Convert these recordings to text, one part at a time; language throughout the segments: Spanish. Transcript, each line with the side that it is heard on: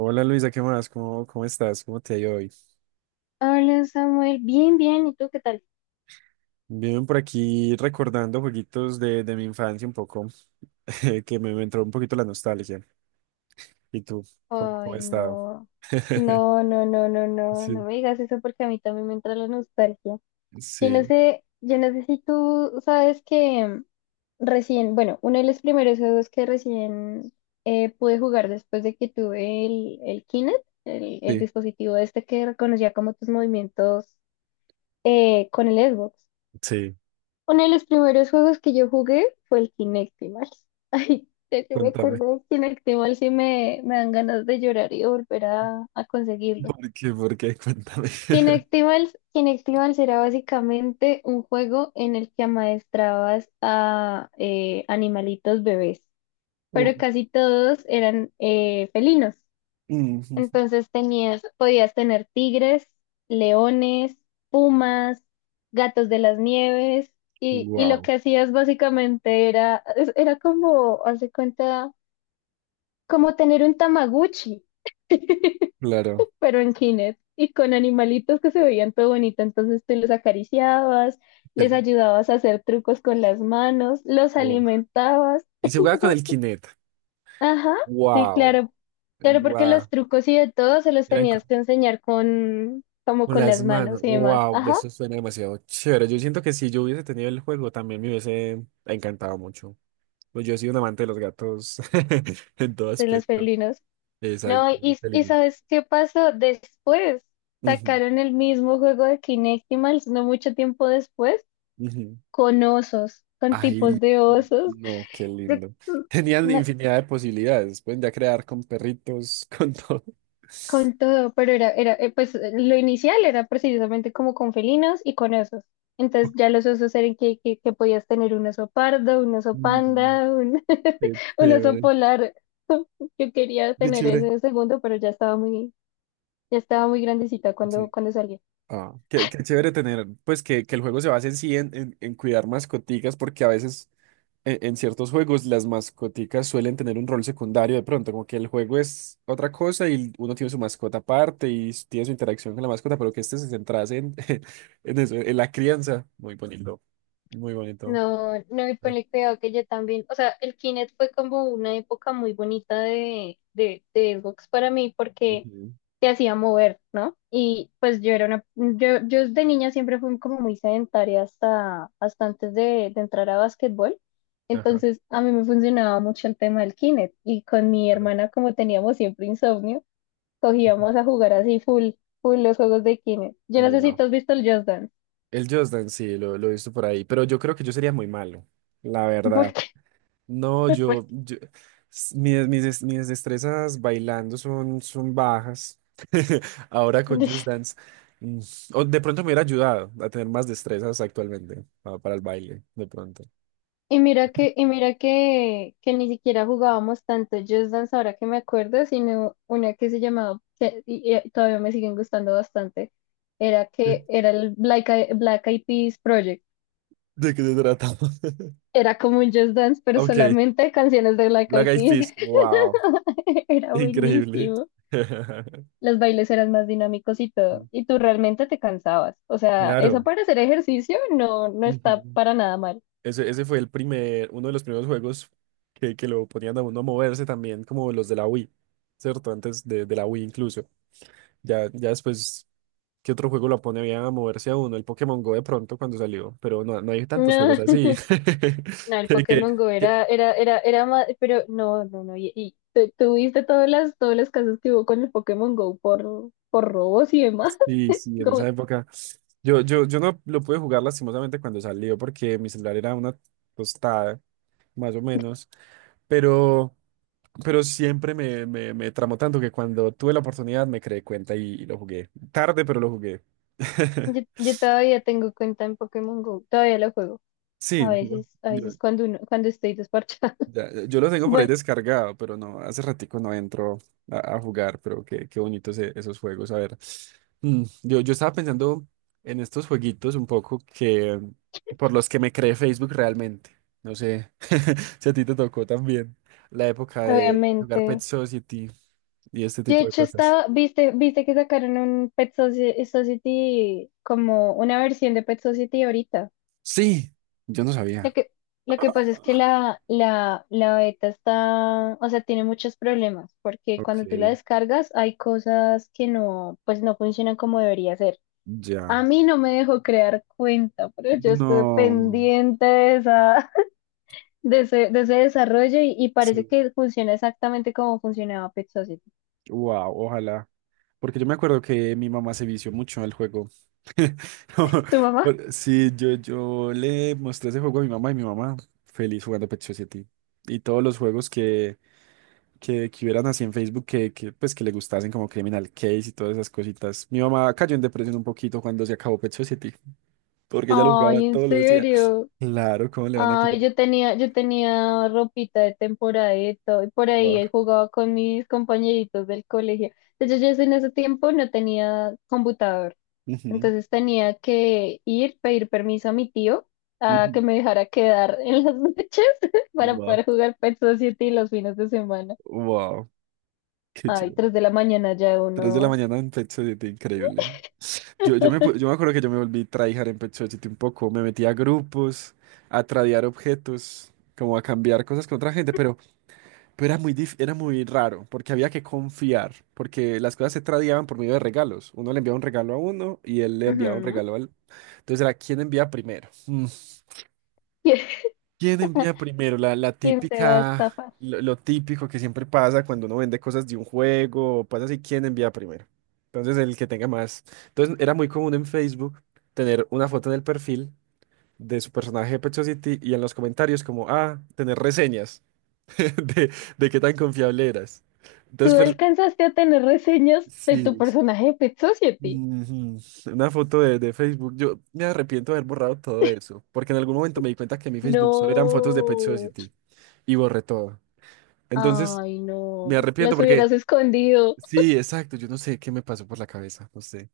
right: Hola Luisa, ¿qué más? ¿Cómo estás? ¿Cómo te ha ido hoy?
left: Hola Samuel, bien, bien, ¿y tú qué tal?
right: Bien, por aquí recordando jueguitos de mi infancia un poco, que me entró un poquito la nostalgia. ¿Y tú? ¿Cómo
left: Ay,
right: has estado?
left: no, no, no, no, no, no, no
right: Sí,
left: me digas eso porque a mí también me entra la nostalgia. Yo no
right: sí,
left: sé, yo no sé si tú sabes que recién, bueno, uno de los primeros juegos que recién pude jugar después de que tuve el Kinect, el
right: sí,
left: dispositivo este que reconocía como tus movimientos con el Xbox.
right: sí.
left: Uno de los primeros juegos que yo jugué fue el Kinectimals. Ay, ya que me acordé
right: Cuéntame.
left: de Kinectimals y me dan ganas de llorar y de volver a conseguirlo.
right: ¿Por qué? ¿Por qué? Cuéntame.
left: Kinectimals era básicamente un juego en el que amaestrabas a animalitos bebés, pero casi todos eran felinos. Entonces podías tener tigres, leones, pumas, gatos de las nieves, y lo
right: Wow,
left: que hacías básicamente era como, hace cuenta, como tener un Tamaguchi,
right: claro.
left: pero en Kinect, y con animalitos que se veían todo bonito. Entonces tú los acariciabas,
right: Qué
left: les
right: lo-
left: ayudabas a hacer trucos con las manos, los
right: oh.
left: alimentabas.
right: Y se jugaba con el Kinect.
left: Ajá, sí,
right: Wow,
left: claro. Claro, porque los
right: wow.
left: trucos y de todo se los tenías que enseñar como
right: Con
left: con
right: las
left: las manos
right: manos.
left: y demás.
right: Wow,
left: Ajá,
right: eso suena demasiado chévere. Yo siento que si yo hubiese tenido el juego, también me hubiese encantado mucho. Pues yo he sido un amante de los gatos en todo
left: de los
right: aspecto.
left: felinos. No,
right: Exacto.
left: y,
right: Qué
left: y
right: lindo.
left: ¿sabes qué pasó? Después
right: Ujú,
left: sacaron el mismo juego de Kinectimals, no mucho tiempo después,
right: ujú.
left: con osos, con
right: Ay,
left: tipos de osos.
right: no, qué lindo. Tenían infinidad de posibilidades. Pueden ya crear con perritos, con todo.
left: Con todo, pero era, pues lo inicial era precisamente como con felinos y con osos. Entonces ya los osos eran que, que podías tener un oso pardo, un oso
right: Mm,
left: panda,
right: Qué
left: un oso
right: chévere.
left: polar. Yo quería
right: Qué
left: tener
right: chévere.
left: ese segundo, pero ya estaba muy grandecita cuando,
right: Sí.
left: cuando salía.
right: Ah, qué chévere tener, pues que el juego se base en sí en, en cuidar mascoticas, porque a veces en ciertos juegos las mascoticas suelen tener un rol secundario de pronto, como que el juego es otra cosa y uno tiene su mascota aparte y tiene su interacción con la mascota, pero que este se centrase en, en eso, en la crianza. Muy bonito, muy bonito.
left: No, no, y ponle cuidado que yo también, o sea, el Kinect fue como una época muy bonita de Xbox para mí porque
right: Ujú,
left: te hacía mover, ¿no? Y pues yo era una, yo de niña siempre fui como muy sedentaria hasta antes de entrar a básquetbol,
right: ajá,
left: entonces a mí me funcionaba mucho el tema del Kinect y con mi
right: claro.
left: hermana como teníamos siempre insomnio, cogíamos a jugar así full, full los juegos de Kinect. Yo no sé si
right: Wow.
left: tú has visto el Just Dance,
right: El Just Dance, sí, lo he visto por ahí, pero yo creo que yo sería muy malo, la verdad.
left: porque,
right: No, mis destrezas bailando son bajas. Ahora con
left: porque
right: Just Dance. mm, O de pronto me hubiera ayudado a tener más destrezas actualmente para, el baile, de pronto.
left: Y mira que, que ni siquiera jugábamos tanto Just Dance ahora que me acuerdo, sino una que se llamaba, y todavía me siguen gustando bastante, era
right: ¿De
left: que era el Black Eyed Peas Project.
right: de qué se trata?
left: Era como un Just Dance, pero
right: Ok,
left: solamente canciones de Black
right: Black
left: Eyed
right: Eyed Peas.
left: Peas.
right: Wow,
left: Era
right: increíble.
left: buenísimo. Los bailes eran más dinámicos y todo. Y tú realmente te cansabas. O sea, eso
right: Claro.
left: para hacer ejercicio no está
right: Ujú.
left: para nada mal.
right: Ese fue el primer, uno de los primeros juegos que lo ponían a uno a moverse también, como los de la Wii, ¿cierto? Antes de la Wii incluso. Ya, ya después, ¿qué otro juego la pone bien a moverse a uno? El Pokémon Go de pronto cuando salió, pero no, no hay tantos juegos así.
left: No, el
right: Que, que-
left: Pokémon Go
right: que-
left: era más, pero no, no, no, y tuviste todas las casas que hubo con el Pokémon Go por robos y demás.
right: sí, sí, en esa
left: Como-
right: época. Yo no lo pude jugar lastimosamente cuando salió porque mi celular era una tostada, más o menos, pero, pero siempre me tramó tanto que cuando tuve la oportunidad me creé cuenta y lo jugué. Tarde, pero lo jugué.
left: yo, yo todavía tengo cuenta en Pokémon Go, todavía lo juego. A
right: Sí, no,
left: veces, a veces cuando cuando estoy desparchada.
right: ya, ya, yo lo tengo por ahí
left: Bueno,
right: descargado, pero no, hace ratico no entro a jugar, pero qué bonitos esos juegos. A ver, yo estaba pensando en estos jueguitos un poco que por los que me creé Facebook realmente. No sé si a ti te tocó también la época de jugar Pet
left: obviamente.
right: Society y este
left: De
right: tipo de
left: hecho,
right: cosas.
left: estaba, viste que sacaron un Pet Society, como una versión de Pet Society ahorita.
right: Sí, yo no
left: Lo
right: sabía.
left: que, lo que pasa es que la beta está, o sea, tiene muchos problemas, porque
right: Ok,
left: cuando tú la descargas hay cosas que no, pues no funcionan como debería ser.
right: ya.
left: A mí no me dejó crear cuenta, pero yo estuve
right: No,
left: pendiente de esa, de ese desarrollo y parece
right: sí.
left: que funciona exactamente como funcionaba Pet Society.
right: Wow, ojalá. Porque yo me acuerdo que mi mamá se vició mucho al juego. No,
left: ¿Tu mamá?
right: Sí, yo le mostré ese juego a mi mamá y mi mamá feliz jugando Pet Society. Y todos los juegos que hubieran así en Facebook pues, que le gustasen, como Criminal Case y todas esas cositas. Mi mamá cayó en depresión un poquito cuando se acabó Pet Society, porque ella lo jugaba
left: Ay, ¿en
right: todos los días.
left: serio?
right: Claro, ¿cómo le van a quitar?
left: Ay, yo tenía ropita de temporada y de todo, y por ahí
right: Wow.
left: ahí jugaba con mis compañeritos del colegio. De hecho, yo en ese tiempo no tenía computador,
right: Ujú,
left: entonces tenía que ir, pedir permiso a mi tío a
right: ujú.
left: que me dejara quedar en las noches para
right: Wow.
left: poder jugar Pet Society los fines de semana.
right: Wow. Qué
left: Ay,
right: chévere.
left: tres de la mañana ya
right: Tres de la
left: uno.
right: mañana en Pet Society, increíble. Yo me acuerdo que yo me volví tryhard en Pet Society un poco. Me metí a grupos, a tradear objetos, como a cambiar cosas con otra gente, pero era muy raro, porque había que confiar, porque las cosas se tradeaban por medio de regalos. Uno le enviaba un regalo a uno y él le enviaba un
left: Ujú.
right: regalo al... Entonces era quién envía primero. Mm.
left: ¿Quién
right: ¿Quién envía primero? La
left: quién te va a
right: típica,
left: estafar?
right: lo típico que siempre pasa cuando uno vende cosas de un juego, o pasa así, ¿quién envía primero? Entonces el que tenga más. Entonces era muy común en Facebook tener una foto en el perfil de su personaje de Pet Society y en los comentarios como, ah, tener reseñas de, de qué tan confiable eras. Entonces,
left: ¿Tú alcanzaste a tener reseñas de tu
right: sí,
left: personaje de Pet Society?
right: ujú, una foto de Facebook. Yo me arrepiento de haber borrado todo eso, porque en algún momento me di cuenta que mi Facebook solo eran fotos de Pet
left: No,
right: Society y borré todo. Entonces,
left: ay,
right: me
left: no,
right: arrepiento
left: las
right: porque,
left: hubieras escondido.
right: sí, exacto, yo no sé qué me pasó por la cabeza, no sé.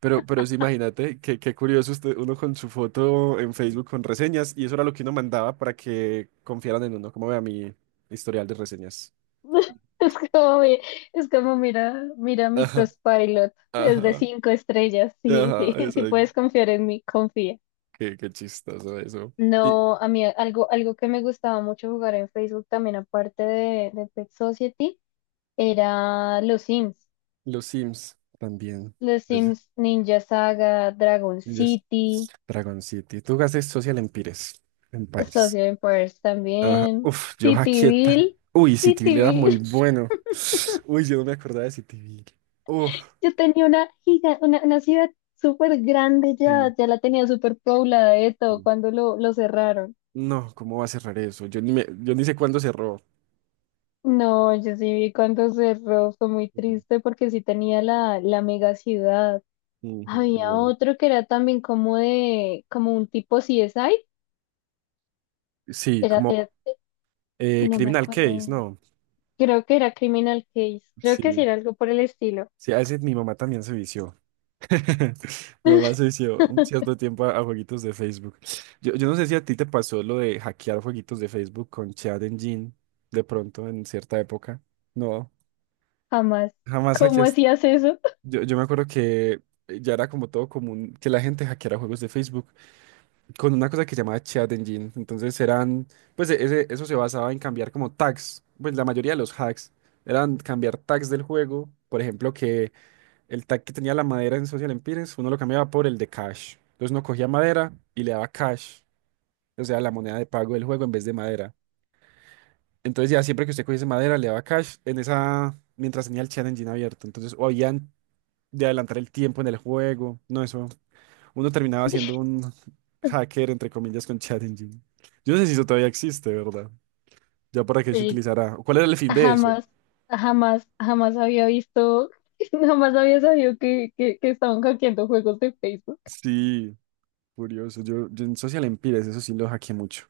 right: Pero sí, imagínate, qué curioso usted, uno con su foto en Facebook con reseñas, y eso era lo que uno mandaba para que confiaran en uno, como vea mi historial de reseñas.
left: Es como, mi- es como mira, mira mi
right: Ajá,
left: Trustpilot, es de
right: ajá,
left: 5 estrellas. Sí,
right: ajá,
left: sí, sí
right: exacto.
left: puedes confiar en mí, confía.
right: Qué chistoso eso. Y
left: No, a mí algo que me gustaba mucho jugar en Facebook también, aparte de Pet Society, era los Sims.
right: los Sims también.
left: Los
right: Es-
left: Sims Ninja Saga, Dragon
right: es
left: City,
right: Dragon City. Tú haces Social Empires. Empires.
left: Social Empires
right: Ajá.
left: también,
right: Uf, yo hackeé
left: Cityville,
right: uy, Cityville era muy
left: Cityville.
right: bueno. Uy, yo no me acordaba de CityVille. Uf,
left: Yo tenía una ciudad súper grande,
right: sí,
left: ya la tenía súper poblada de todo
right: sí.
left: cuando lo cerraron.
right: No, ¿cómo va a cerrar eso? Yo ni sé cuándo cerró.
left: No, yo sí vi cuando cerró, fue muy
right: Ujú,
left: triste porque sí tenía la mega ciudad.
right: ujú,
left: Había
right: wow.
left: otro que era también como de, como un tipo CSI,
right: Sí,
left: era,
right: como
left: era- no me
right: Criminal
left: acuerdo
right: Case,
left: bien.
right: ¿no?
left: Creo que era Criminal Case, creo que sí
right: Sí,
left: era algo por el estilo.
right: sí, a veces mi mamá también se vició. Mi mamá se vició un cierto tiempo a jueguitos de Facebook. Yo no sé si a ti te pasó lo de hackear jueguitos de Facebook con Chat Engine de pronto en cierta época. No,
left: Jamás.
right: jamás
left: ¿Cómo
right: hackeaste.
left: hacías eso?
right: Yo me acuerdo que ya era como todo común que la gente hackeara juegos de Facebook con una cosa que se llamaba Chat Engine. Entonces eran, pues eso se basaba en cambiar como tags, pues la mayoría de los hacks eran cambiar tags del juego. Por ejemplo, que el tag que tenía la madera en Social Empires, uno lo cambiaba por el de cash. Entonces uno cogía madera y le daba cash, o sea, la moneda de pago del juego en vez de madera. Entonces ya siempre que usted cogiese madera le daba cash en esa, mientras tenía el Chat Engine abierto. Entonces o habían de adelantar el tiempo en el juego, no, eso uno terminaba siendo un hacker, entre comillas, con ChatGPT. Yo no sé si eso todavía existe, ¿verdad? Ya para qué se
left: Oye,
right: utilizará. ¿Cuál era el fin de eso?
left: jamás, jamás, jamás había visto, jamás había sabido que, que estaban hackeando juegos de Facebook.
right: Sí, curioso. Yo en Social Empires, eso sí lo hackeé mucho.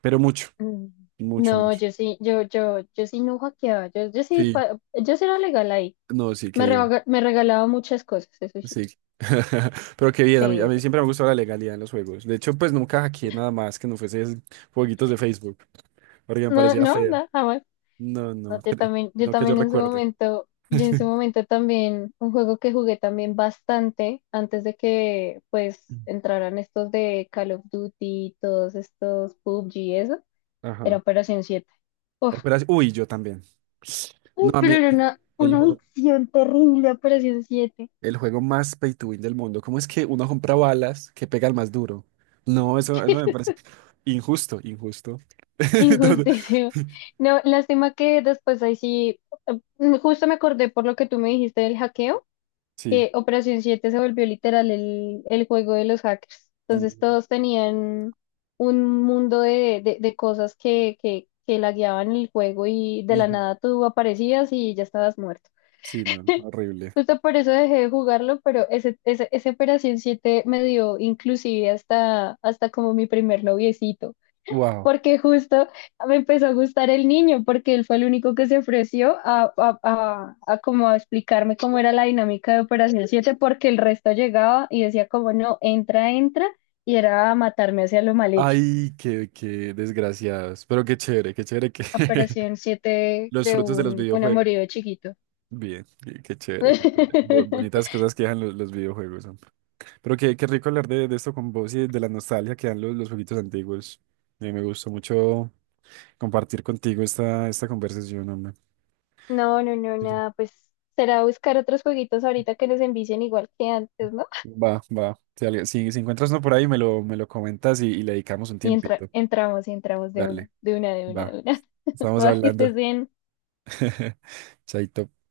right: Pero mucho,
left: Mm.
right: mucho,
left: No,
right: mucho.
left: yo sí, yo sí no hackeaba, yo, yo sí,
right: Sí,
left: pa- yo sí era legal ahí.
right: no, sí, qué
left: Me,
right: bien.
left: rega- me regalaba muchas cosas, eso sí,
right: Sí. Pero qué bien, a mí, a
left: sí,
right: mí
left: sí.
right: siempre me gustó la legalidad en los juegos. De hecho, pues nunca hackeé nada más que no fuese esos jueguitos de Facebook, porque me
left: No,
right: parecía
left: no,
right: feo.
left: no, jamás.
right: No,
left: No,
right: no,
left: yo también, yo
right: no que yo
left: también en su
right: recuerde.
left: momento, yo en su momento también, un juego que jugué también bastante antes de que pues entraran estos de Call of Duty, todos estos PUBG, eso. Era
right: Ajá.
left: Operación 7. Uf,
right: Operación. Uy, yo también. No, a
left: pero
right: mí
left: era una,
right: el
left: una
right: juego.
left: adicción terrible, Operación 7.
right: El juego más pay to win del mundo. ¿Cómo es que uno compra balas que pega al más duro? No, eso me parece injusto, injusto. No, no.
left: Injusticia. No, lástima que después ahí sí, justo me acordé por lo que tú me dijiste del hackeo,
right: Sí.
left: que Operación 7 se volvió literal el juego de los hackers. Entonces
right: Ujú,
left: todos tenían un mundo de cosas que, que lagueaban el juego y de la
right: ujú.
left: nada tú aparecías y ya estabas muerto.
right: Sí, no, horrible.
left: Justo por eso dejé de jugarlo, pero ese Operación 7 me dio inclusive hasta como mi primer noviecito,
right: Wow.
left: porque justo me empezó a gustar el niño, porque él fue el único que se ofreció a como a explicarme cómo era la dinámica de Operación 7 porque el resto llegaba y decía como no, entra, entra, y era a matarme hacia lo mal hecho.
right: Ay, qué desgraciados. Pero qué chévere que
left: Operación 7
right: los
left: creó
right: frutos de los
left: un
right: videojuegos.
left: amorío de chiquito.
right: Bien, qué chévere, qué chévere. Bonitas cosas que dejan los videojuegos. ¿No? Pero qué rico hablar de esto con vos y de la nostalgia que dan los jueguitos antiguos. Me gustó mucho compartir contigo esta conversación, hombre.
left: No, no, no,
right: Dije,
left: nada, pues será buscar otros jueguitos ahorita que nos envicien igual que antes, ¿no?
right: va, va. Si, si encuentras uno por ahí, me lo comentas y le dedicamos un
left: Y entra-
right: tiempito.
left: entramos y entramos de una,
right: Dale,
left: de una, de una,
right: va.
left: de una.
right: Estamos
left: Va, que
right: hablando.
left: estés bien.
right: Chaito.